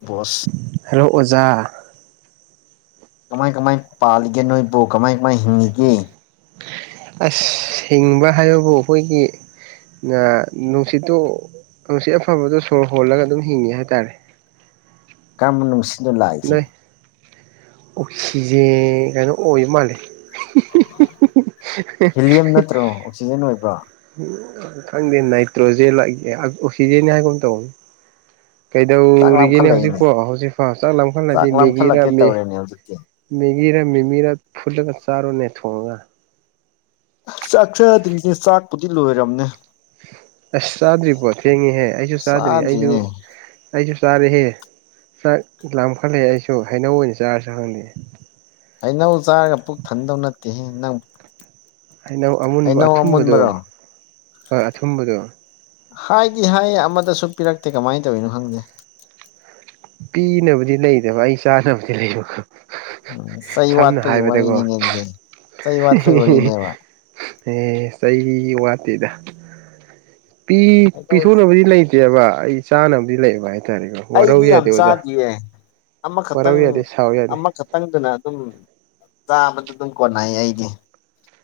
Bose hello ꯑꯣꯖꯥ ꯀꯃꯥꯏ ꯀꯃꯥꯏ ꯄꯥꯜꯂꯤꯒꯦ ꯅꯣꯏꯕꯨ ꯀꯃꯥꯏ ꯀꯃꯥꯏ ꯍꯤꯡꯉꯤꯒꯦ ꯑꯁ ꯍꯤꯡꯕ ꯍꯥꯏꯕꯕꯨ ꯑꯩꯈꯣꯏꯒꯤ [unintelligible] ꯅꯨꯡꯁꯤꯠꯇꯨ ꯅꯨꯡꯁꯤꯠ ꯑꯐꯕꯗꯣ ꯁꯣꯔ ꯍꯣꯜꯂꯒ ꯑꯗꯨꯝ ꯍꯤꯡꯉꯤ ꯍꯥꯏꯇꯥꯔꯦ ꯀꯔꯝꯕ ꯅꯨꯡ [unintelligible] ꯅꯣꯏ ꯑꯣꯛꯁꯤꯖꯦ ꯀꯩꯅꯣ ꯑꯣꯏ ꯃꯥꯜꯂꯦ ꯍꯤꯂꯤꯌꯝ ꯅꯠꯇ꯭ꯔꯣ ꯑꯣꯛꯁꯤꯖꯦꯟ ꯑꯣꯏꯕ꯭ꯔꯣ [unintelligible] ꯎꯝ ꯈꯪꯗꯦ ꯅꯥꯏꯇ꯭ꯔꯣꯖꯦꯟꯂꯣ [unintelligible] ꯑꯣꯛꯁꯤꯖꯦꯟꯅꯤ ꯍꯥꯏꯒꯨꯝ ꯇꯧꯕꯅꯤ ꯆꯥꯛ ꯀꯩꯗꯧꯔꯤꯒꯦꯅꯦ ꯂꯥꯝꯈꯠꯂꯛꯏꯅꯦ ꯍꯧꯖꯤꯛꯄꯨ ꯍꯧꯖꯤꯛꯐꯥꯎ ꯆꯥꯛ ꯆꯥꯛ ꯂꯥꯝꯈꯠꯂꯗꯤ ꯃꯦꯒꯤꯔꯥ ꯂꯥꯝꯈꯠꯂꯛꯀꯦ ꯃꯤ ꯇꯧꯔꯦꯅꯦ ꯍꯧꯖꯤꯛꯇꯤ ꯃꯦꯒꯤꯔꯥ ꯃꯤꯃꯤꯔꯥ ꯐꯨꯠꯂꯒ ꯆꯥꯔꯣꯅꯦ ꯊꯣꯡꯉꯒ ꯑꯁ ꯆꯥꯛ ꯆꯥꯗ꯭ꯔꯤꯅꯦ ꯆꯥꯛꯄꯨꯗꯤ ꯂꯣꯏꯔꯝꯅꯦ ꯑꯁ ꯆꯥꯗ꯭ꯔꯤꯕꯣ ꯊꯦꯡꯉꯤꯍꯦ ꯑꯩꯁꯨ ꯆꯥꯗ꯭ꯔꯤ ꯑꯩꯖꯨ ꯆꯥꯗ꯭ꯔꯤꯅꯦ ꯑꯩꯖꯨ ꯆꯥꯔꯦꯍꯦ ꯆꯥꯛ ꯂꯥꯝꯈꯠꯂꯛꯑꯦ ꯑꯩꯁꯨ ꯍꯩꯅꯧ ꯑꯣꯏꯅ ꯆꯥꯔꯁꯤꯔꯥ ꯈꯪꯗꯦ ꯍꯩꯅꯧ ꯆꯥꯔꯒ ꯄꯨꯛ ꯊꯟꯗꯧ ꯅꯠꯇꯦꯍ‌ꯦ ꯅꯪ ꯍꯩꯅꯧ ꯑꯃꯨꯟꯕ ꯍꯩꯅꯧ ꯑꯊꯨꯝꯕꯗꯣ ꯑꯃꯨꯟꯕꯔꯣ ꯍꯣꯏ ꯑꯊꯨꯝꯕꯗꯣ ꯍꯥꯏꯗꯤ ꯍꯥꯏꯌꯦ ꯑꯃꯗꯁꯨ ꯄꯤꯔꯛꯇꯦ ꯀꯃꯥꯏ ꯇꯧꯏꯅꯣ ꯈꯪꯗꯦ ꯄꯤꯅꯕꯗꯤ ꯂꯩꯗꯕ ꯑꯩ ꯆꯥꯅꯕꯗꯤ ꯂꯩꯕꯀꯣ ꯎꯝ ꯆꯩ ꯁꯝꯅ ꯋꯥꯠꯄꯒꯤ ꯍꯥꯏꯕꯗꯀꯣ ꯋꯥꯔꯤꯅꯤꯅꯦ ꯑꯗꯨꯗꯤ ꯆꯩ ꯋꯥꯠꯄꯒꯤ ꯋꯥꯔꯤꯅꯦꯕ ꯑꯦ ꯆꯩ ꯋꯥꯠꯇꯦꯗ ꯄꯤ ꯄꯤꯊꯣꯛꯅꯕꯗꯤ ꯂꯩ ꯇꯦꯕ ꯑꯩ ꯆꯥꯅꯕꯗꯤ ꯂꯩꯕ ꯍꯥꯏ ꯑꯩꯗꯤ ꯌꯥꯝ ꯆꯥꯗꯤꯌꯦ ꯋꯥꯔꯧ ꯑꯃꯈꯛꯇꯪ ꯌꯥꯗꯦ ꯁꯥꯎ ꯌꯥꯗꯦ ꯑꯃꯈ ꯇꯪꯗꯨꯅ ꯑꯗꯨꯝ ꯆꯥꯕꯗ ꯑꯗꯨꯝ ꯀꯣꯟꯅꯩ ꯑꯩꯗꯤ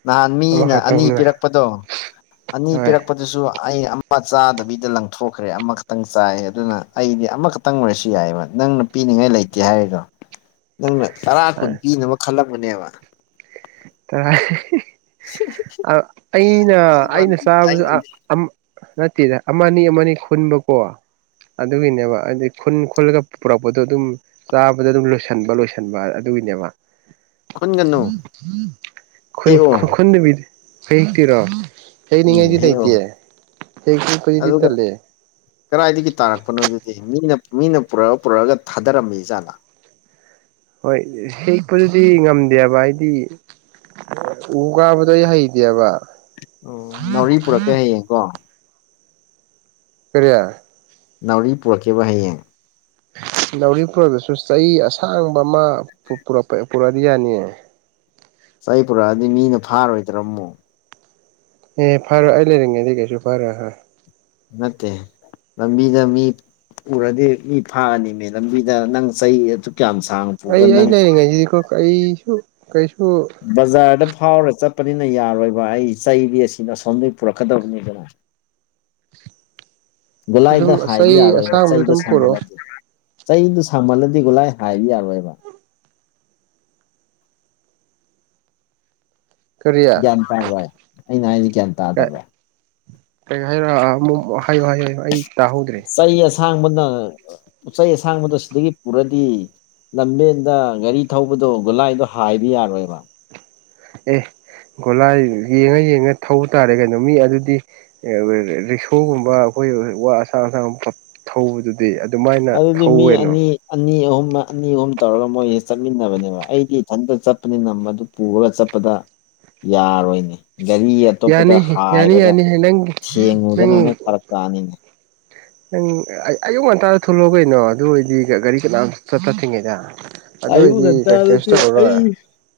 ꯅꯍꯥꯟ ꯃꯤꯅ ꯑꯅꯤ ꯑꯃꯈꯛꯇꯪꯅ ꯄꯤꯔꯛꯄꯗꯣ ꯑꯅꯤ ꯍꯣꯏ ꯄꯤꯔꯛꯄ ꯑꯗꯨꯁꯨ ꯑꯩ ꯑꯃ ꯆꯥꯗꯕꯤꯗ ꯂꯪꯊꯣꯛꯈ꯭ꯔꯦ ꯑꯃꯈꯛꯇꯪ ꯆꯥꯏ ꯑꯗꯨꯅ ꯑꯩꯗꯤ ꯑꯃꯈꯛꯇꯪ ꯑꯣꯏꯔꯁꯨ ꯌꯥꯏꯕ ꯅꯪꯅ ꯄꯤꯅꯤꯡꯉꯥꯏ ꯂꯩꯇꯦ ꯍꯥꯏꯔꯤꯗꯣ ꯅꯪꯅ ꯇꯔꯥ ꯀꯨꯟ ꯄꯤꯅꯕ ꯈꯜꯂꯝꯕꯅꯦꯕ ꯀꯔꯥꯏ ꯑ ꯑꯩꯅ ꯑꯩꯅ ꯆꯥꯕꯁꯨ ꯑꯥ ꯑꯩꯅꯗꯤ ꯑꯝ ꯅꯠꯇꯦꯗ ꯑꯃꯅꯤ ꯑꯃꯅꯤ ꯈꯨꯟꯕꯀꯣ ꯑꯗꯨꯒꯤꯅꯦꯕ ꯍꯥꯏꯗꯤ ꯈꯨꯟ ꯈꯨꯜꯂꯒ ꯄꯨꯔꯛꯄꯗꯣ ꯑꯗꯨꯝ ꯆꯥꯕꯗ ꯑꯗꯨꯝ ꯂꯣꯏꯁꯟꯕ ꯂꯣꯏꯁꯟꯕ ꯑꯗꯨꯒꯤꯅꯦꯕ ꯈꯨꯟꯒꯅꯨ ꯈꯨꯟ ꯍꯦꯛꯑꯣ ꯈꯨꯟꯗꯕꯤ ꯍ‌ꯦꯛꯇꯤꯔꯣ ꯎꯝ ꯍꯦꯛꯅꯤꯡꯉꯥꯏꯗꯤ ꯍꯦꯛꯑꯣ ꯂꯩꯇꯤꯌ‌ꯦ ꯍꯦꯛꯗꯤ ꯈ‌ꯣꯏꯗꯤ ꯇꯜꯂꯦ ꯀꯔꯥꯏꯗꯒꯤ ꯇꯥꯔꯛꯄꯅꯣ ꯑꯗꯨꯗꯤ ꯃꯤꯅ ꯃꯤꯅ ꯄꯨꯔꯛꯑ ꯄꯨꯔꯛꯑꯒ ꯊꯥꯗꯔꯝꯃꯤ ꯖꯥꯠꯂꯥ ꯍꯣꯏ ꯍꯦꯛꯄꯗꯨꯗꯤ ꯉꯝꯗꯦꯕ ꯍꯥꯏꯗꯤ ꯎ ꯀꯥꯕꯗꯣ ꯑꯩ ꯍꯩꯇ‌ꯦꯕ ꯑꯣ ꯅꯥꯎꯔꯤ ꯄꯨꯔꯛꯀꯦ ꯍꯌꯦꯡ ꯀꯣ ꯀꯔꯤ ꯅꯥꯎꯔꯤ ꯄꯨꯔꯛꯀ‌ꯦꯕ ꯍꯌꯦꯡ ꯅꯧꯔꯤ ꯄꯨꯔꯛꯗꯁꯨ ꯆꯩ ꯑꯁꯥꯡꯕ ꯑꯃ ꯄꯨ ꯄꯨꯔꯛꯄ ꯄꯨꯔꯛꯑꯗꯤ ꯌꯥꯅꯤꯌꯦ ꯆꯩ ꯄꯨꯔꯛꯑꯗꯤ ꯃꯤꯅ ꯐꯥꯔꯣꯏꯗ꯭ꯔ‌ꯣ ꯃꯨꯛ ꯑꯦ ꯐꯔ‌ꯣꯏ ꯑꯩ ꯂꯩꯔꯤꯉꯩꯗꯤ ꯀꯩꯁꯨ ꯐꯔ‌ꯣꯏ ꯍꯥ ꯅꯠꯇ‌ꯦ ꯂꯝꯕꯤꯗ ꯃꯤ ꯎꯔꯗꯤ ꯃꯤ ꯐꯥꯔꯅꯤ ꯃꯤ ꯂꯝꯕꯤꯗ ꯅꯪ ꯆꯩ ꯑꯗꯨꯛ ꯌꯥꯝ ꯁꯥꯡ ꯑꯩ ꯑꯩ ꯂꯩꯔꯤꯉꯩꯁꯤꯗꯤꯀꯣ ꯀꯩꯁꯨ ꯀꯩꯁꯨ ꯕꯖꯥꯔꯗ ꯐꯥꯎꯔ ꯆꯠꯄꯅꯤꯅ ꯌꯥꯔꯣꯏꯕ ꯑꯩ ꯆꯩꯗꯤ ꯑꯁꯤꯅ ꯑꯁꯣꯝꯗꯒꯤ ꯄꯨꯔꯛꯀꯗꯕꯅꯤꯗꯅ ꯑꯗꯨꯝ ꯒꯨꯂꯥꯏꯗ ꯍꯥꯏꯕ ꯆꯩ ꯌꯥꯔꯣꯏꯕ ꯑꯁꯥꯡꯕꯗꯣ ꯆꯩꯗ‌ꯣ ꯑꯗꯨꯝ ꯄꯨꯔꯛꯑꯣ ꯁꯥꯡꯃꯜꯂꯗꯤ ꯆꯩꯗꯨ ꯁꯥꯡꯃꯜꯂꯗꯤ ꯒꯣꯂꯥꯏ ꯍꯥꯏꯕ ꯌꯥꯔꯣꯏꯕ ꯀꯔꯤ ꯒ꯭ꯌꯥꯟ ꯇꯥꯔꯣꯏ ꯑꯩꯅ ꯍꯥꯏꯖꯤ ꯒ꯭ꯌꯥꯟ ꯇꯥꯗꯕ꯭ꯔ ꯀꯩꯅ‌ꯣ ꯍꯥꯏꯔꯑꯣ ꯑꯃꯛ ꯍꯥꯏꯌꯨ ꯍꯥꯏꯌꯨ ꯑꯩ ꯇꯥꯍꯧꯗ꯭ꯔꯦ ꯆꯩ ꯑꯁꯥꯡꯕꯅ ꯑ ꯄꯣꯠꯆꯩ ꯑꯁꯥꯡꯕꯗ‌ꯣ ꯁꯤꯗꯒꯤ ꯄꯨꯔꯗꯤ ꯂꯝꯕꯦꯟꯗ ꯒꯥꯔꯤ ꯊꯧꯕꯗꯣ ꯒꯨꯂꯥꯏꯗꯣ ꯍꯥꯏꯕ ꯌꯥꯔꯣꯏꯕ ꯑꯦ ꯒꯣꯂꯥꯏ ꯌꯦꯡꯉ ꯌꯦꯡꯉ ꯊꯧ ꯇꯥꯔꯦ ꯀꯩꯅꯣ ꯃꯤ ꯑꯗꯨꯗꯤ ꯑ‌ꯥ [unintelligible] ꯔꯤꯛꯁꯣꯒꯨꯝꯕ ꯑꯩꯈꯣꯏ ꯋꯥ ꯑꯁꯥꯡ ꯑꯁꯥꯡ ꯄ ꯊꯧꯕꯗꯨꯗꯤ ꯑꯗꯨꯃꯥꯏꯅ ꯑꯗꯨꯗꯤ ꯃꯤ ꯊꯧꯋꯦꯅꯣ ꯑꯅꯤ ꯑꯅꯤ ꯑꯍꯨꯝ ꯑꯅꯤ ꯑꯍꯨꯝ ꯇꯧꯔꯒ ꯃꯣꯏꯁꯦ ꯆꯠꯃꯤꯟꯅꯕꯅꯦꯕ ꯑꯩꯗꯤ ꯏꯊꯟꯇ ꯆꯠꯄꯅꯤ ꯅꯝꯕꯗꯨ ꯄꯨꯔꯒ ꯆꯠꯄꯗ ꯌꯥꯔꯣꯏꯅꯦ ꯒꯥꯔꯤ ꯑꯇꯣꯞꯄꯗ ꯌꯥꯅꯤ ꯌꯥꯅꯤ ꯍꯥꯏꯕꯗ ꯌꯥꯅꯤ ꯅꯪ ꯅꯪ ꯊꯦꯡꯉꯨꯗꯅ ꯑꯃꯨꯛ ꯐꯔꯛ ꯇꯅꯤꯅꯦ ꯅꯪ ꯑ ꯑꯌꯨꯛ ꯉꯟꯇꯥꯗ ꯊꯂꯛꯑꯣ ꯀꯩꯅꯣ ꯑꯗꯨ ꯑꯣꯏꯗꯤ ꯒꯥꯔꯤ ꯀꯅꯥꯝ ꯆꯠꯄ ꯊꯤꯡꯉꯤꯅ ꯑꯌꯨꯛ ꯉꯟꯇꯗꯗꯤ ꯑꯩ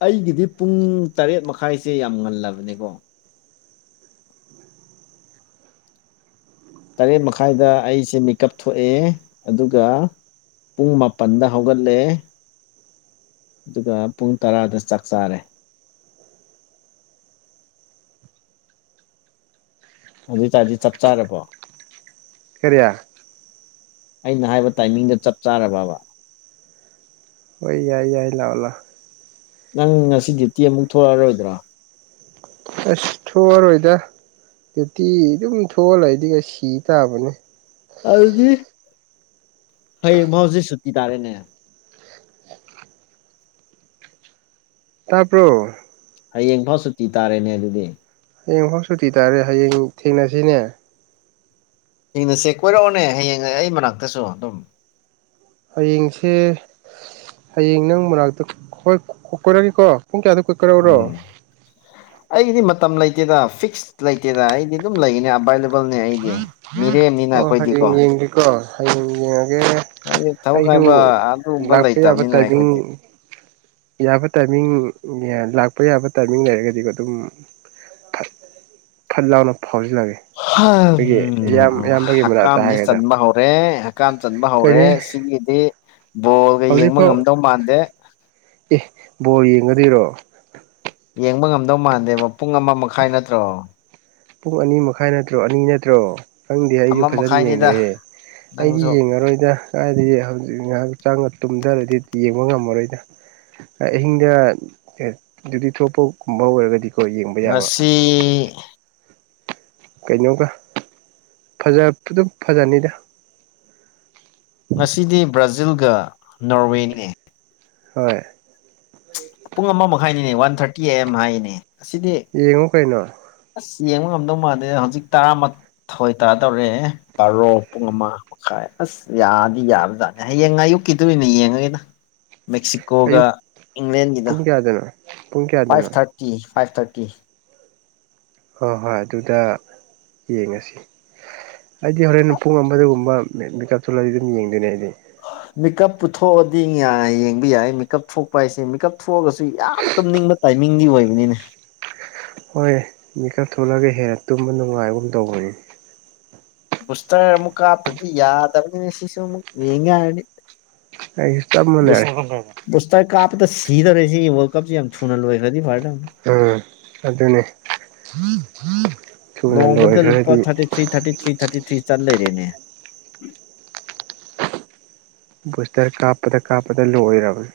ꯑꯩꯒꯤꯗꯤ ꯄꯨꯡ ꯇꯔꯦꯠ ꯃꯈꯥꯏꯁꯦ ꯌꯥꯝ ꯉꯜꯂꯕꯅꯤꯀꯣ ꯇꯔꯦꯠ ꯃꯈꯥꯏꯗ ꯑꯩꯁꯦ ꯃꯤꯀꯞ ꯊꯣꯛꯑꯦ ꯑꯗꯨꯒ ꯄꯨꯡ ꯃꯥꯄꯟꯗ ꯍꯧꯒꯠꯂꯦ ꯑꯗꯨꯒ ꯄꯨꯡ ꯇꯔꯥꯗ ꯆꯥꯛ ꯆꯥꯔꯦ ꯑꯗꯨꯏꯇꯥꯔꯗꯤ ꯆꯞ ꯆꯥꯔꯕꯣ ꯀꯔꯤ ꯑꯩꯅ ꯍꯥꯏꯕ ꯇꯥꯏꯃꯤꯡꯗ ꯆꯞ ꯆꯥꯔꯕꯕ ꯍꯣꯏ ꯌꯥꯏ ꯌꯥꯏ ꯂꯥꯛꯑꯣ ꯂꯥꯛ ꯅꯪ ꯉꯁꯤ ꯗ꯭ꯌꯨꯇꯤ ꯑꯃꯨꯛ ꯊꯣꯛꯑꯔꯣꯏꯗ꯭ꯔꯣ ꯑꯁ ꯊꯣꯛꯑꯔꯣꯏꯗ ꯅꯨꯏꯇꯤ ꯑꯗꯨꯝ ꯊꯣꯛꯑ ꯑꯩꯗꯤ ꯁꯤ ꯇꯥꯕꯅꯤ ꯑꯗꯨꯗꯤ ꯍꯌꯦꯡ ꯃꯥꯎꯖꯦ ꯁꯨꯇꯤ ꯇꯥꯔꯦꯅꯦ ꯇꯕ꯭ꯔꯣ ꯍꯌꯦꯡꯐꯥꯎ ꯁꯨꯇꯤ ꯇꯥꯔꯦꯅꯦ ꯑꯗꯨꯗꯤ ꯍꯌꯦꯡ ꯐꯥꯎ ꯁꯨꯇꯤ ꯇꯥꯔꯦ ꯍꯌꯦꯡ ꯊꯦꯡꯅꯁꯤꯅꯦ ꯍꯤꯡꯅꯁꯦ ꯀꯣꯏꯔꯛꯑꯣꯅꯦ ꯍꯌꯦꯡ ꯑꯩ ꯃꯅꯥꯛꯇꯁꯨ ꯑꯗꯨꯝ ꯍꯌꯦꯡꯁꯦ ꯍꯌꯦꯡ ꯅꯪ ꯃꯅꯥꯛꯇ ꯀꯣꯏ ꯀꯣꯏꯔꯛꯑꯒꯦꯀꯣ ꯄꯨꯡ ꯀꯌꯥꯗ ꯀꯣꯏꯔꯛꯎꯔꯣ ꯎꯝ ꯑꯩꯒꯤꯗꯤ ꯃꯇꯝ ꯂꯩꯇꯦꯗ ꯐꯤꯛꯁ ꯂꯩꯇꯦꯗ ꯑꯩꯗꯤ ꯑꯗꯨꯝ ꯂꯩꯒꯅꯤ ꯑꯕꯥꯏ ꯕꯜꯅꯦ ꯑꯩꯗꯤ ꯃꯤꯔꯦꯝꯅꯤꯅ ꯑꯈꯣꯏꯗꯤꯀꯣ ꯀꯣ ꯍꯌꯦꯡ ꯌꯦꯡꯉꯒꯦ ꯍꯥꯏꯗꯤ ꯊꯕꯛ ꯑꯩꯁꯨ ꯍꯥꯏꯕ ꯑꯗꯨꯒꯨꯝꯕ ꯂꯥꯛꯄ ꯌꯥꯕ ꯂꯩꯇꯕꯅꯤꯅ ꯇꯥꯏꯃꯤꯡ ꯑꯩꯈꯣꯏꯗꯤ ꯌꯥꯕ ꯇꯥꯏꯃꯤꯡ ꯂꯥꯛꯄ ꯌꯥꯕ ꯇꯥꯏꯃꯤꯡ ꯂꯩꯔꯒꯗꯤꯀꯣ ꯑꯗꯨꯝ ꯐꯠ ꯐꯠ ꯂꯥꯎꯅ ꯐꯥꯎꯖꯜꯂꯒꯦ [unintelligible] ꯎ ꯃꯅꯥꯛꯇ ꯍꯛꯀꯝꯖꯦ ꯍꯥꯏꯒꯗ꯭ꯔꯥ ꯆꯟꯕ ꯍꯧꯔꯦ ꯍꯛꯀꯝ ꯆꯟꯕ ꯍꯧꯔꯦ ꯀꯩꯅꯤ ꯁꯤꯒꯤꯗꯤ ꯕꯣꯜꯒ ꯌꯦꯡꯕ ꯍꯧꯖꯤꯛꯐꯥꯎ ꯉꯝꯗꯧ ꯃꯥꯟꯗꯦ ꯑꯦ ꯕꯣꯔ ꯌꯦꯡꯒꯗꯣꯏꯔꯣ ꯌꯦꯡꯕ ꯉꯝꯗꯧ ꯃꯥꯟꯗꯦꯕ ꯄꯨꯡ ꯑꯃ ꯃꯈꯥꯏ ꯅꯠꯇ꯭ꯔꯣ ꯄꯨꯡ ꯑꯅꯤ ꯃꯈꯥꯏ ꯅꯠꯇ꯭ꯔꯣ ꯑꯅꯤ ꯅꯠꯇ꯭ꯔꯣ ꯈꯪꯗꯦ ꯑꯃ ꯑꯩꯖꯨ ꯐꯖꯅ ꯃꯈꯥꯏꯅꯤꯗ ꯌꯦꯡꯗ꯭ꯔꯦꯍꯦ ꯑꯩꯗꯤ ꯅꯪꯁꯨ ꯌꯦꯡꯉꯔꯣꯏꯗ ꯀꯥꯏꯗꯒꯤ ꯍꯧꯖꯤꯛ ꯉꯥꯍꯥꯛꯖꯥꯡꯒ ꯇꯨꯝꯗꯔꯗꯤ ꯌꯦꯡꯕ ꯉꯝꯃꯔꯣꯏꯗ ꯑꯍꯤꯡꯗ ꯑꯗꯨꯗꯤ ꯊꯣꯛꯄꯒꯨꯝꯕ ꯑꯣꯏꯔꯒꯗꯤ ꯉꯁꯤ ꯀꯩꯅꯣꯒ ꯐꯖ ꯐꯨꯗꯨꯞ ꯐꯖꯅꯤꯗ ꯉꯁꯤꯗꯤ ꯕ꯭ꯔꯥꯖꯤꯜꯒ ꯅꯣꯔꯋꯦꯅꯦ ꯍꯣꯏ ꯄꯨꯡ ꯑꯃ ꯃꯈꯥꯏꯅꯤꯅꯦ ꯋꯥꯟ ꯊꯥꯔꯇꯤ ꯑꯦ ꯑꯦꯝ ꯍꯥꯏꯅꯦ ꯑꯁꯤꯗꯤ ꯌꯦꯡꯉꯣ ꯀꯩꯅꯣ ꯑꯁ ꯌꯦꯡꯕ ꯉꯝꯗꯧ ꯃꯥꯥꯟꯗꯦꯗ ꯍꯧꯖꯤꯛ ꯇꯔꯥ ꯊꯋꯣꯏ ꯇꯗꯣꯔꯦ ꯕꯥꯔꯣ ꯄꯨꯡ ꯑꯃ ꯥꯃꯈꯥꯏ ꯑꯁ ꯌꯥꯗꯤ ꯌꯥꯕꯖꯥꯠꯅꯤ ꯍꯌꯦꯡ ꯑꯌꯨꯛꯀꯤꯗꯨ ꯑꯣꯏꯅ ꯌꯦꯡꯉꯒꯦꯗ ꯃꯦꯛꯁꯤꯀꯣꯒ ꯑꯌꯨꯛ ꯏꯪꯂꯦꯟꯒꯤ ꯄꯨꯡ ꯀꯌꯥꯗꯅꯣ ꯄꯨꯡ ꯐꯥꯏꯚ ꯀꯌꯥꯗꯅꯣ ꯊꯥꯔꯇꯤ ꯐꯥꯏꯚ ꯊꯥꯔꯇꯤ ꯍꯣꯏ ꯍꯣꯏ ꯑꯗꯨꯗ ꯌꯦꯡꯉꯁꯤ ꯑꯩꯗꯤ ꯍꯣꯔꯦꯟ ꯄꯨꯡ ꯑꯃꯗꯒꯨꯝꯕ ꯃꯦꯀꯞ ꯊꯣꯛꯜꯂꯗꯤ ꯑꯗꯨꯝ ꯌꯦꯡꯗꯣꯏꯅꯦ ꯑꯩꯗꯤ ꯃꯦꯀꯞꯄꯨ ꯊꯣꯛꯑꯗꯤ ꯌꯦꯡꯕ ꯌꯥꯏ ꯃꯦꯀꯞ ꯊꯣꯛꯄ ꯍꯥꯏꯁꯦ ꯃꯦꯀꯞ ꯊꯣꯛꯑꯒꯁꯨ ꯌꯥꯝ ꯇꯨꯝꯅꯤꯡꯕ ꯇꯥꯏꯃꯤꯡꯗꯤ ꯑꯣꯏꯕꯅꯤꯅꯦ ꯍꯣꯏ ꯃꯤꯀꯞ ꯊꯣꯛꯂꯒ ꯍꯦꯟꯅ ꯇꯨꯝꯕ ꯅꯨꯡꯉꯥꯏꯒꯨꯝ ꯇꯧꯕꯅꯤꯅꯦ ꯕꯨꯁꯇꯔ ꯑꯃꯨꯛ ꯀꯥꯞꯇꯗꯤ ꯌꯥꯗꯕꯅꯤꯅꯦ ꯁꯤꯁꯨ ꯑꯃꯨꯛ ꯌꯦꯡꯒꯦ ꯍꯥꯏꯔꯗꯤ ꯑꯩꯁꯨ ꯆꯞ ꯃꯅꯩ ꯕꯨꯁꯇ ꯀꯥꯞꯄꯗ ꯁꯤꯗꯧꯔꯦ ꯁꯤꯒꯤ ꯋꯥꯔꯜ ꯀꯞꯁꯤ ꯌꯥꯝ ꯊꯨꯅ ꯂꯣꯏꯈ꯭ꯔꯥꯗꯤ ꯐꯥꯔꯗꯧꯅꯤ ꯎꯝ ꯑꯗꯨꯅꯦ ꯊꯨꯅ ꯅꯣꯡꯃꯗ ꯂꯨꯄꯥ ꯂꯣꯏꯈ꯭ꯔꯥꯗꯤ ꯊꯥꯔꯇꯤ ꯊ꯭ꯔꯤ ꯊꯔꯇꯤ ꯊ꯭ꯔꯤ ꯊꯥꯇꯤ ꯊ꯭ꯔꯤ ꯆꯜ ꯂꯩꯔꯦꯅꯦ ꯕꯨꯁꯇꯔ ꯀꯥꯞꯄꯗ ꯀꯥꯞꯄꯗ ꯂꯣꯏꯔꯕꯅꯦ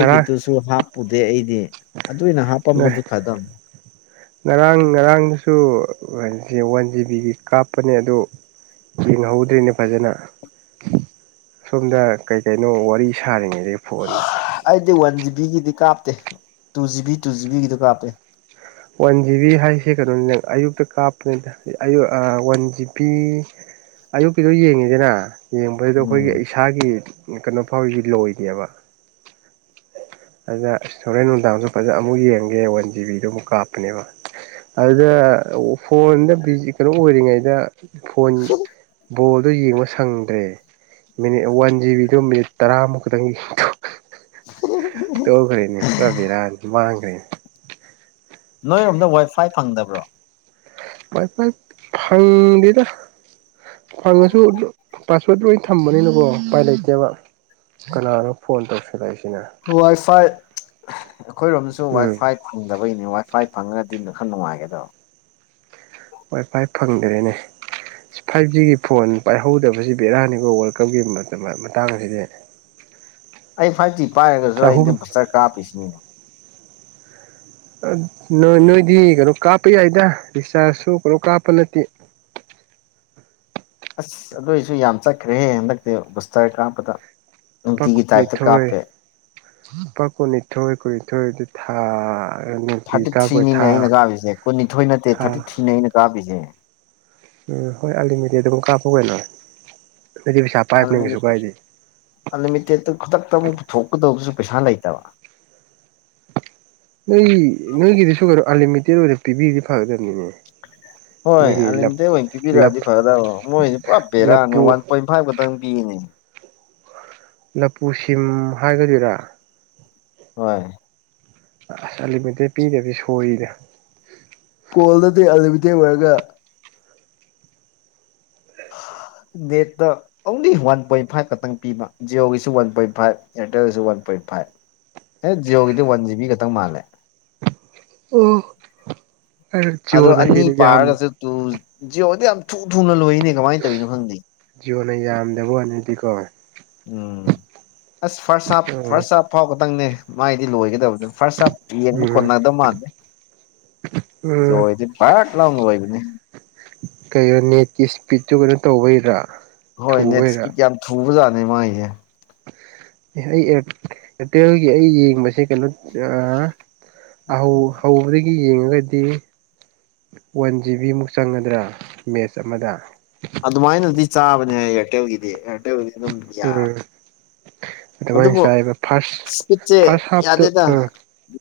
ꯉꯔꯥꯡ ꯍꯥꯞꯄꯨꯗꯦ ꯑꯩꯗꯤ ꯑꯗꯨ ꯑꯣꯏꯅ ꯍꯥꯄꯝꯃꯗꯤ ꯐꯗꯧꯅꯤ ꯉꯔꯥꯡ ꯉꯔꯥꯡꯁꯨ ꯋꯥꯟ ꯖꯤꯕꯤꯒꯤ ꯀꯥꯞꯄꯅꯦ ꯑꯗꯨ ꯌꯦꯡꯍꯧꯗꯦꯅꯦ ꯐꯥꯖꯅ ꯁꯣꯝꯗ ꯀꯩ ꯀꯩꯅꯣ ꯋꯥꯔꯤ ꯁꯥꯔꯤꯉꯩꯗ ꯐꯣꯟꯗ ꯑꯩꯗꯤ ꯋꯥꯟ ꯖꯤꯕꯤꯒꯤꯗꯤ ꯀꯥꯞꯇꯦ ꯇꯨ ꯖꯤꯕꯤ ꯇꯨ ꯖꯤꯕꯤꯒꯤꯗꯣ ꯀꯥꯞꯄꯦ ꯋꯥꯟ ꯖꯤꯕꯤ ꯍꯥꯏꯁꯦ ꯀꯩꯅꯣꯅꯤꯗ ꯑꯌꯨꯛꯇ ꯀꯥꯞꯄꯅꯤꯗ ꯑꯌꯨꯛ ꯑꯥ ꯋꯥꯟ ꯖꯤꯕꯤ ꯑꯌꯨꯛꯀꯤꯗꯣ ꯌꯦꯡꯉꯤꯗꯅ ꯌꯦꯡꯕꯖꯤꯗ ꯑꯩꯈꯣꯏꯒꯤ ꯎꯝ ꯏꯁꯥꯒꯤ ꯀꯩꯅꯣ ꯐꯥꯎꯁꯤ ꯂꯣꯏꯗꯦꯕ ꯑꯗ ꯏꯁ ꯍꯣꯔꯦꯟ ꯅꯨꯡꯗꯥꯡꯁꯨ ꯐꯥꯖꯅ ꯑꯃꯨꯛ ꯌꯦꯡꯒꯦ ꯋꯥꯟ ꯖꯤꯕꯤꯗꯨ ꯑꯃꯨꯛ ꯀꯥꯞ ꯄꯅꯦꯕ ꯑꯗꯨꯗ ꯐꯣꯟꯗ ꯕꯤꯖꯤ ꯀꯩꯅꯣ ꯑꯣꯏꯔꯤꯉꯩꯗ ꯐꯣꯟ ꯕꯣꯜꯗꯣ ꯌꯦꯡꯕ ꯁꯪꯗ꯭ꯔꯦ ꯃꯤꯅꯤꯠ ꯋꯥꯟ ꯖꯤꯕꯤꯗꯣ ꯃꯤꯅꯤꯠ ꯇꯔꯥꯃꯨꯛ ꯈꯛꯇꯪꯒꯤ [unintelligible] ꯇꯧꯈ꯭ꯔꯦꯅꯦ ꯄꯨꯔꯥꯕꯦꯔꯥꯅꯤ ꯃꯥꯡꯒ꯭ꯔꯦ ꯅꯣꯏꯔꯣꯝꯗ ꯋꯥꯏꯐꯥꯏ ꯐꯪꯗꯕ꯭ꯔꯣ ꯋꯥꯏ ꯐꯥꯏ ꯐꯪꯗꯦꯗ ꯐꯪꯉꯁꯨ ꯄꯥꯁꯋꯥꯔꯗ ꯂꯣꯏ ꯊꯝꯕꯅꯤꯅꯀꯣ ꯎꯄꯥꯏ ꯂꯩꯇꯦꯕ ꯀꯅꯥꯅꯣ ꯐꯣꯟ ꯇꯧꯁꯤꯜꯂꯛꯏꯁꯤꯅ ꯋꯥꯏꯐꯥꯏ ꯑꯩꯈꯣꯏꯔꯣꯝꯗꯁꯨ ꯎꯝ ꯋꯥꯏꯐꯥꯏ ꯐꯪꯗꯕꯩꯅꯦ ꯋꯥꯏ ꯐꯥꯏ ꯐꯪꯔꯗꯤ ꯈꯔ ꯅꯨꯡꯉꯥꯏꯒꯗꯕ ꯋꯥꯏ ꯐꯥꯏ ꯐꯪꯗ꯭ꯔꯦꯅꯦ ꯐꯥꯏꯚ ꯖꯤꯒꯤ ꯐꯣꯟ ꯄꯥꯏꯍꯧꯗꯕꯁꯤ ꯕꯦꯔꯥꯅꯤꯀꯣ ꯋꯥꯔꯜ ꯀꯞꯀꯤ ꯌꯦꯡꯕ ꯃꯇꯥꯡ ꯑꯁꯤꯗꯤ ꯑꯩ ꯐꯥꯏꯚ ꯖꯤ ꯄꯥꯏꯔꯒꯁꯨ ꯆꯍꯨꯝ ꯑꯩꯗꯤ ꯕꯨꯁꯇꯔ ꯀꯥꯞ ꯄꯤꯁꯤꯅꯤꯅꯦ ꯅꯣꯏ ꯅꯣꯏꯗꯤ ꯀꯩꯅꯣ ꯀꯥꯞꯄ ꯌꯥꯏꯗ ꯔꯤꯛꯆꯥꯔꯖꯁꯨ ꯀꯩꯅꯣ ꯀꯥꯞꯄ ꯅꯠꯇꯦ ꯑꯁ ꯑꯗꯣꯏꯖꯨ ꯌꯥꯝ ꯆꯠꯈ꯭ꯔꯦꯍꯦ ꯍꯟꯗꯛꯇꯤ ꯕꯨꯁꯇꯔ ꯀꯥꯞꯄꯗ ꯂꯨꯄꯥ ꯅꯨꯡꯇꯤꯒꯤ ꯇꯥꯏꯞꯇ ꯀꯨꯟꯅꯤꯊꯣꯏ ꯀꯥꯞꯄꯦ ꯂꯨꯄꯥ ꯀꯨꯅꯤꯊꯣꯏ ꯀꯨꯅꯤꯊꯣꯏ ꯑꯗꯨ ꯊꯥ ꯅꯨꯡꯇꯤ ꯊꯥꯔꯇꯤ ꯀꯥꯞꯄ ꯊ꯭ꯔꯤꯅꯤꯅꯦ ꯊꯥ ꯑꯩꯅ ꯀꯥꯄꯤꯁꯦ ꯀꯨꯟꯅꯤꯊꯣꯏ ꯅꯠꯇꯦ ꯊꯥ ꯊꯥꯔꯇꯤ ꯊ꯭ꯔꯤꯅꯦ ꯑꯩꯅ ꯀꯥꯞꯄꯤꯁꯦ ꯎꯝ ꯍꯣꯏ ꯑꯜꯂꯤꯃꯤꯇꯦꯠ ꯑꯗꯨꯝ ꯀꯥꯞꯄꯣ ꯀꯩꯅꯣ ꯑꯗꯨꯗꯤ ꯄꯩꯁꯥ ꯄꯥꯏꯕꯅꯤꯅ ꯀꯩꯁꯨ ꯑꯜꯂꯤꯃꯤꯇꯦ ꯀꯥꯏꯗꯦ ꯑꯜꯂꯤꯃꯤꯇꯦꯠꯇꯨ ꯈꯨꯗꯛꯇ ꯑꯃꯨꯛ ꯄꯨꯊꯣꯛꯀꯗꯧꯕꯁꯨ ꯄꯩꯁꯥ ꯂꯩꯇꯕ ꯅꯣꯏꯒꯤ ꯅꯣꯏꯒꯤꯗꯤꯁꯨ ꯑꯜꯂꯤꯃꯤꯇꯦꯠ ꯑꯣꯏꯅ ꯄꯤꯕꯤꯔꯗꯤ ꯐꯥꯒꯗꯕꯅꯤꯅꯦ ꯍꯣꯏ ꯑꯟ ꯂꯤꯃꯤꯇꯦꯠ ꯑꯣꯏ ꯂꯞ ꯄꯤꯕꯤꯔꯛꯑꯗꯤ ꯐꯒꯗꯕ ꯃꯣꯏꯁꯤꯗꯤ ꯄꯨꯔꯥ ꯕꯦꯔꯅꯤ ꯂꯞꯄꯨ ꯋꯥꯟ ꯄꯣꯏꯟ ꯥꯐꯥꯏꯞ ꯈꯇꯪ ꯄꯤꯅꯦ ꯂꯄꯨ ꯁꯤꯝ ꯍꯥꯏꯒꯗꯣꯏꯔꯥ ꯍꯣꯏ ꯑꯁ ꯑꯟꯂꯤꯃꯤꯇꯦꯠ ꯄꯤꯗꯔꯗꯤ ꯁꯣꯏꯗ ꯀꯣꯜꯗꯗꯤ ꯑꯟꯂꯤꯃꯤꯇꯦꯠ ꯑꯣꯏꯔꯒ data only one point five ꯈꯛꯇꯪ ꯄꯤꯕ ꯖꯤꯑꯣꯒꯤꯁꯨ ꯋꯥꯟ ꯄꯣꯏꯟ ꯐꯥꯏꯚ ꯑꯦꯌꯥꯔꯇꯦꯜꯒꯤꯁꯨ ꯋꯥꯟ ꯄꯣꯏꯟ ꯐꯥꯏꯚ ꯑꯦ ꯖꯤꯌꯣꯒꯤꯗꯤ ꯋꯥꯟ ꯖꯤ ꯕꯤ ꯈꯛꯇꯪ ꯃꯥꯜꯂꯦ ꯑꯝ ꯑꯗꯣ ꯖꯤꯌꯣꯅ ꯑꯅꯤ ꯍꯦꯟꯅ ꯌꯥꯝ ꯄꯥꯔꯒꯁꯨ ꯇꯨ ꯖꯤꯑꯣꯗꯤ ꯌꯥꯝ ꯊꯨ ꯊꯨꯅ ꯂꯣꯏꯅꯦ ꯀꯃꯥꯏꯅ ꯇꯧꯔꯤꯅꯣ ꯈꯪꯗꯦ ꯖꯤꯑꯣꯅ ꯌꯥꯝꯗꯦꯕꯅꯗꯤꯀꯣ ꯎꯝ ꯑꯁ ꯐꯥꯔꯁꯠ ꯍꯥꯞ ꯎꯝ ꯐꯥꯔꯁꯠ ꯍꯥꯞ ꯐꯥꯎꯕ ꯇꯪꯅꯦ ꯃꯥꯏꯗꯤ ꯂꯣꯏꯒꯗꯕꯗꯨ ꯐꯥꯔꯁꯠ ꯍꯥꯞ ꯌꯦꯟꯕ ꯎꯝ ꯀꯣꯟꯅꯗꯕ ꯃꯥꯟꯗꯦ ꯎꯝ ꯖꯣꯏꯗꯤ ꯄꯔ ꯂꯥꯎꯅ ꯂꯣꯏꯕꯅꯦ ꯀꯩꯅꯣ ꯅꯦꯠꯀꯤ ꯁꯄꯤꯠꯇꯨ ꯀꯩꯅꯣ ꯇꯧꯕꯩꯔꯥ ꯍꯣꯏ ꯅꯦꯠ ꯊꯨꯕꯩꯔꯥ ꯁꯄꯤꯠ ꯌꯥꯝ ꯊꯨꯕꯖꯥꯠꯅꯦ ꯃꯥꯒꯤꯁꯦ ꯑꯦ ꯑꯩ ꯑꯦꯔꯇꯦꯜꯒꯤ ꯑꯩ ꯌꯦꯡꯕꯁꯦ ꯀꯩꯅꯣ ꯍꯧ ꯍꯧꯕꯗꯒꯤ ꯌꯦꯡꯉꯒꯗꯤ ꯋꯥꯟ ꯖꯤꯕꯤꯃꯨꯛ ꯆꯪꯒꯗ꯭ꯔꯥ ꯃꯦꯠꯆ ꯑꯃꯗ ꯑꯗꯨꯃꯥꯏꯅꯗꯤ ꯆꯥꯕꯅꯦ ꯑꯦꯌꯥꯔꯇꯦꯜꯒꯤꯗꯤ ꯑꯦꯔꯇꯦꯜꯒꯤꯗꯤ ꯑꯗꯨꯝ ꯌꯥ ꯎꯝ ꯑꯗꯨꯃꯥꯏꯅ ꯑꯗꯨꯕꯨ ꯆꯥꯏꯕ ꯐꯥꯔꯁ ꯁꯄꯤꯠꯁꯦ ꯐꯥꯔꯁ ꯍꯥꯞꯇꯣ ꯌꯥꯗꯦꯗ ꯎꯝ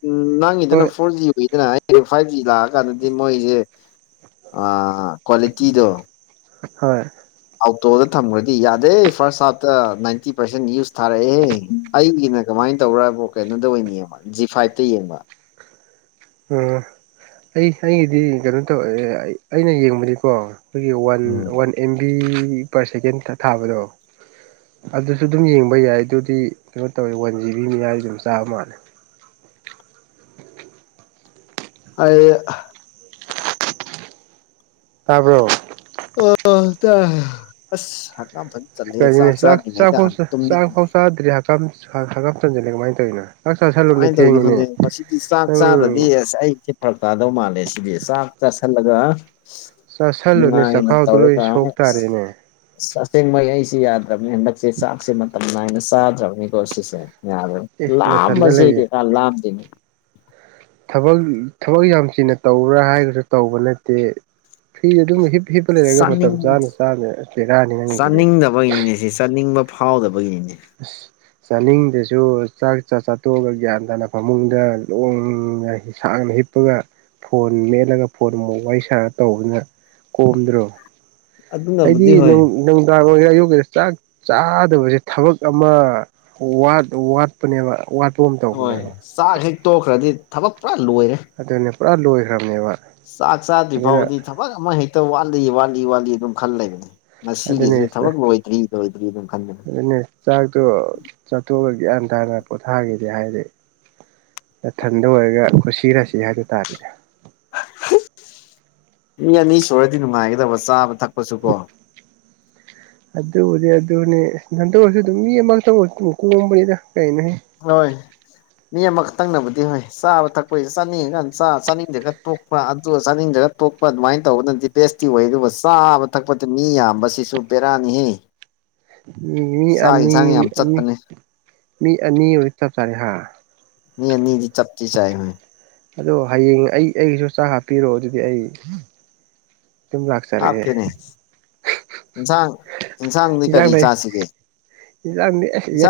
ꯎꯝ ꯅꯪꯒꯤꯗꯅ ꯍꯣꯏ ꯐꯣꯔ ꯖꯤ ꯑꯣꯏꯗꯅ ꯍꯥꯏ ꯑꯦ ꯐꯥꯏꯚ ꯖꯤ ꯂꯥꯛꯑꯀꯥꯟꯗꯗꯤ ꯃꯣꯏꯁꯦ ꯀ꯭ꯋꯥꯂꯤꯇꯤꯗꯣ ꯍꯣꯏ ꯑꯥꯎꯇꯣꯗ ꯊꯝꯈ꯭ꯔꯗꯤ ꯌꯥꯗꯦ ꯐꯥꯔꯁꯠ ꯍꯥꯐꯇ ꯅꯥꯏꯟꯇꯤ ꯄꯥꯔꯁꯦꯟ ꯌꯨꯁ ꯊꯥꯔꯛꯑꯦ ꯑꯩꯒꯤꯅ ꯀꯃꯥꯏꯅ ꯇꯧꯕꯔꯕꯨ ꯀꯩꯅꯣꯗ ꯑꯣꯏꯅ ꯌꯦꯕ ꯖꯤ ꯐꯥꯏꯚꯇ ꯌꯦꯡꯕ ꯑꯣ ꯑꯩ ꯑꯩꯒꯤꯗꯤ ꯀꯩꯅꯣ ꯇꯧ ꯑꯩꯅ ꯌꯦꯡꯕꯗꯤꯀꯣ ꯑꯩꯈꯣꯏꯒꯤ one um one M B per second ꯊꯥꯕꯗꯣ ꯑꯗꯨꯁꯨ ꯑꯗꯨꯝ ꯌꯦꯡꯕ ꯌꯥꯏ ꯑꯗꯨꯗꯤ ꯀꯩꯅꯣ ꯇꯧꯋꯦ ꯋꯥꯟ ꯖꯤ ꯕꯤ ꯃꯤꯌꯥꯏꯗꯤ ꯑꯗꯨꯝ ꯆꯥꯕ ꯃꯥꯜꯂꯦ ꯑꯩ ꯇꯥꯕ꯭ꯔꯣ ꯑꯣ ꯇꯥꯏ ꯑꯁ ꯍꯛꯀꯥꯝ ꯐꯖꯅ ꯆꯜꯂꯦ ꯆꯥꯛ ꯀꯩꯅꯣꯅꯦ ꯆꯥꯗ꯭ꯔꯤꯉꯩꯗ ꯆꯥꯛꯐꯥꯎ ꯍꯥꯟꯅ ꯇꯨꯝꯅꯤꯡꯉꯦ [unintelligible] [unintelligible] ꯆꯟꯁꯤꯜꯂꯦ ꯀꯃꯥꯏꯅ ꯇꯧꯔꯤꯅꯣ ꯆꯥꯛ ꯆꯥꯥꯁꯜꯂꯨꯅꯦ ꯀꯃꯥꯏꯅ ꯇꯧꯔꯤꯅꯣ ꯈꯪꯗꯦ ꯊꯦꯡꯉꯤꯅꯦ ꯃꯁꯤꯗꯤ ꯆꯥꯛ ꯆꯥꯗꯔꯗꯤ ꯅꯪ ꯑꯁ ꯑꯩꯁꯦ ꯐꯔꯛ ꯇꯥꯗꯧ ꯃꯥꯜꯂꯦ ꯁꯤꯗꯤ ꯆꯥꯛ ꯆꯥꯁꯜꯂꯒ ꯆꯥꯁꯜꯂꯨꯅꯦ ꯅꯨꯡꯉꯥꯏꯅ ꯆꯈꯥꯎꯗꯣ ꯂꯣꯏ ꯇꯧꯔꯒ ꯁꯣꯛ ꯇꯥꯔꯦꯅꯦ ꯑꯁꯦꯡꯕꯩ ꯑꯩꯁꯦ ꯌꯥꯗ꯭ꯔꯕꯅꯦ ꯍꯟꯗꯛꯁꯦ ꯆꯥꯛꯁꯦ ꯃꯇꯝ ꯅꯥꯏꯅ ꯆꯥꯗ꯭ꯔꯕꯅꯦ ꯀꯣꯁꯤꯁꯦ ꯌꯥꯔꯣꯏ ꯑꯦ ꯅꯥꯊꯟꯗ ꯂꯥꯝꯕꯁꯦ ꯂꯩꯌꯦ ꯀꯌꯥ ꯂꯥꯝꯗꯦꯅꯦ ꯊꯕꯛ ꯊꯕꯛ ꯌꯥꯝ ꯆꯤꯟꯅ ꯇꯧꯕ꯭ꯔꯥ ꯍꯥꯏꯔꯒꯁꯨ ꯇꯧꯕ ꯅꯠꯇꯦ ꯐ꯭ꯔꯤꯗ ꯑꯗꯨꯝ ꯍꯤꯞ ꯍꯤꯞꯄ ꯂꯩꯔꯒ ꯃꯇꯝ ꯆꯥꯅꯤꯡ ꯆꯥꯅ ꯆꯥꯅ ꯕꯦꯔꯥꯅꯤ ꯅꯪꯒꯤꯁꯤꯗꯤ ꯅꯤꯅꯦ ꯁꯤ ꯆꯠꯅꯤꯡꯕ ꯐꯥꯎꯗꯕꯒꯤꯅꯤ [unintelligible] ꯆꯥꯅꯤꯡꯗꯁꯨ ꯆꯥꯛ ꯆꯥ ꯆꯥꯊꯣꯛꯑꯒ ꯒ꯭ꯌꯥꯟ ꯇꯥꯅ ꯐꯃꯨꯡꯗ ꯂꯣꯡꯅ ꯁꯥꯡꯅ ꯍꯤꯞ ꯄꯒ ꯐꯣꯟ ꯃꯦꯠꯂꯒ ꯐꯣꯟ ꯑꯃꯨꯛ ꯋꯥꯔꯤ ꯁꯥꯔ ꯇꯧꯕꯗꯨꯅ ꯀꯣꯝꯗ꯭ꯔꯣ ꯑꯩꯗꯤ ꯑꯗꯨꯅꯕꯨꯗꯤ ꯅꯪ ꯍꯣꯏ ꯅꯪ ꯅꯨꯡꯗꯥꯡ ꯑꯣꯏꯒꯦꯔ ꯑꯌꯨꯛꯀꯤꯗ ꯆꯥꯛ ꯆꯥꯗꯕꯁꯦ ꯊꯕꯛ ꯑꯃ ꯋꯥꯠꯄꯅꯦꯕ꯫ ꯋꯥꯠꯄꯒꯨꯝ ꯍꯣꯏ ꯇꯧꯕꯅꯦꯕ꯫ ꯆꯥꯛ ꯍꯦꯛ ꯇꯣꯛꯈ꯭ꯔꯗꯤ ꯊꯕꯛ ꯄꯨꯔꯥ ꯂꯣꯏꯔꯦ꯫ ꯑꯗꯨꯅꯦ ꯄꯨꯔꯥ ꯂꯣꯏꯈ꯭ꯔꯝꯅꯦꯕ ꯆꯥꯛ ꯆꯥꯗ꯭ꯔꯤ ꯑꯗꯨꯅ ꯐꯥꯎꯕꯗꯤ ꯊꯕꯛ ꯑꯃ ꯍꯦꯛꯇ ꯋꯥꯠꯂꯤ ꯋꯥꯠꯂꯤ ꯋꯥꯠꯂꯤ ꯑꯗꯨꯝ ꯈꯜ ꯂꯩꯕꯅꯤ꯫ ꯑꯗꯨꯅꯦ ꯉꯁꯤꯒꯤꯁꯤ ꯊꯕꯛ ꯂꯣꯏꯗ꯭ꯔꯤ ꯂꯣꯏꯗ꯭ꯔꯤ ꯑꯗꯨꯝ ꯈꯟꯕꯅꯦ꯫ ꯑꯗꯨꯅꯦ ꯆꯥꯛꯇꯣ ꯆꯥꯊꯣꯛꯑꯒ ꯒ꯭ꯌꯥꯟ ꯇꯥꯅ ꯄꯣꯊꯥꯒꯦꯗ ꯍꯥꯏꯗꯦ꯫ ꯅꯊꯟꯗ ꯑꯣꯏꯔꯒ ꯀꯨꯁꯤ ꯔꯥꯁꯤ ꯍꯥꯏꯗꯣ ꯇꯥꯔꯦꯅꯦ꯫ ꯃꯤ ꯑꯅꯤ ꯁꯨꯔꯗꯤ ꯅꯨꯡꯉꯥꯏꯒꯗꯕ ꯆꯥꯕ ꯊꯛꯄꯁꯨ ꯀꯣ꯫ ꯑꯗꯨꯕꯨꯗꯤ ꯑꯗꯨꯅꯦ ꯑꯁ ꯅꯊꯟꯇ ꯑꯣꯏꯔꯁꯨ ꯑꯗꯨꯝ ꯃꯤ ꯑꯃ ꯈꯛꯇꯪ ꯑꯣꯏꯔꯁꯨꯗꯨꯝ ꯀꯣꯝꯕꯅꯤꯗ ꯀꯩꯅꯣꯍꯦ꯫ ꯍꯣꯏ ꯃꯤ ꯑꯃ ꯈꯛꯇꯪꯅꯕꯨꯗꯤ ꯍꯣꯏ ꯆꯥꯕ ꯊꯛꯄꯩꯁꯦ ꯆꯥꯅꯤꯡꯉꯀꯥꯟ ꯆꯥ ꯆꯥꯅꯤꯡꯗ꯭ꯔꯒ ꯇꯣꯛ ꯍꯣꯏ ꯑꯗꯨ ꯆꯥꯅꯤꯡꯗ꯭ꯔꯒ ꯇꯣꯛꯄ ꯑꯗꯨꯃꯥꯏꯅ ꯇꯧꯕꯗꯅꯗꯤ ꯕꯦꯁꯇꯤ ꯑꯣꯏ ꯑꯗꯨꯒ ꯆꯥꯕ ꯊꯛꯄꯗ ꯃꯤ ꯌꯥꯝꯕꯁꯤꯁꯨ ꯕꯦꯔꯥꯅꯤꯍꯦ꯫ ꯃꯤ ꯆꯥꯛ ꯑꯅꯤ ꯌꯦꯟꯁꯥꯡ ꯌꯥꯝ ꯃ-ꯃꯤ ꯆꯠꯄꯅꯦ ꯃꯤ ꯑꯅꯤ ꯑꯣꯏ ꯆꯞ ꯆꯥꯔꯦ ꯍꯥ꯫ ꯃꯤ ꯑꯅꯤꯗꯤ ꯆꯞꯇꯤ ꯆꯥꯏ ꯍꯣꯏ꯫ ꯑꯗꯣ ꯍꯌꯦꯡ ꯑꯩ ꯑꯩꯒꯤꯁꯨ ꯆꯥꯛ ꯍꯥꯞꯄꯤꯔꯛꯑꯣ ꯑꯗꯨꯗꯤ ꯑꯩ꯫ ꯑꯗꯨꯝ ꯂꯥꯛꯆꯔꯒꯦ ꯍꯥꯞꯀꯦꯅꯦ ꯏꯟꯁꯥꯡ ꯏꯟꯁꯥꯡꯗꯤ ꯀꯔꯤ ꯆꯥꯁꯤꯒꯦ꯫ ꯏꯟꯁꯥꯡꯗꯤ ꯑꯦ ꯌꯥ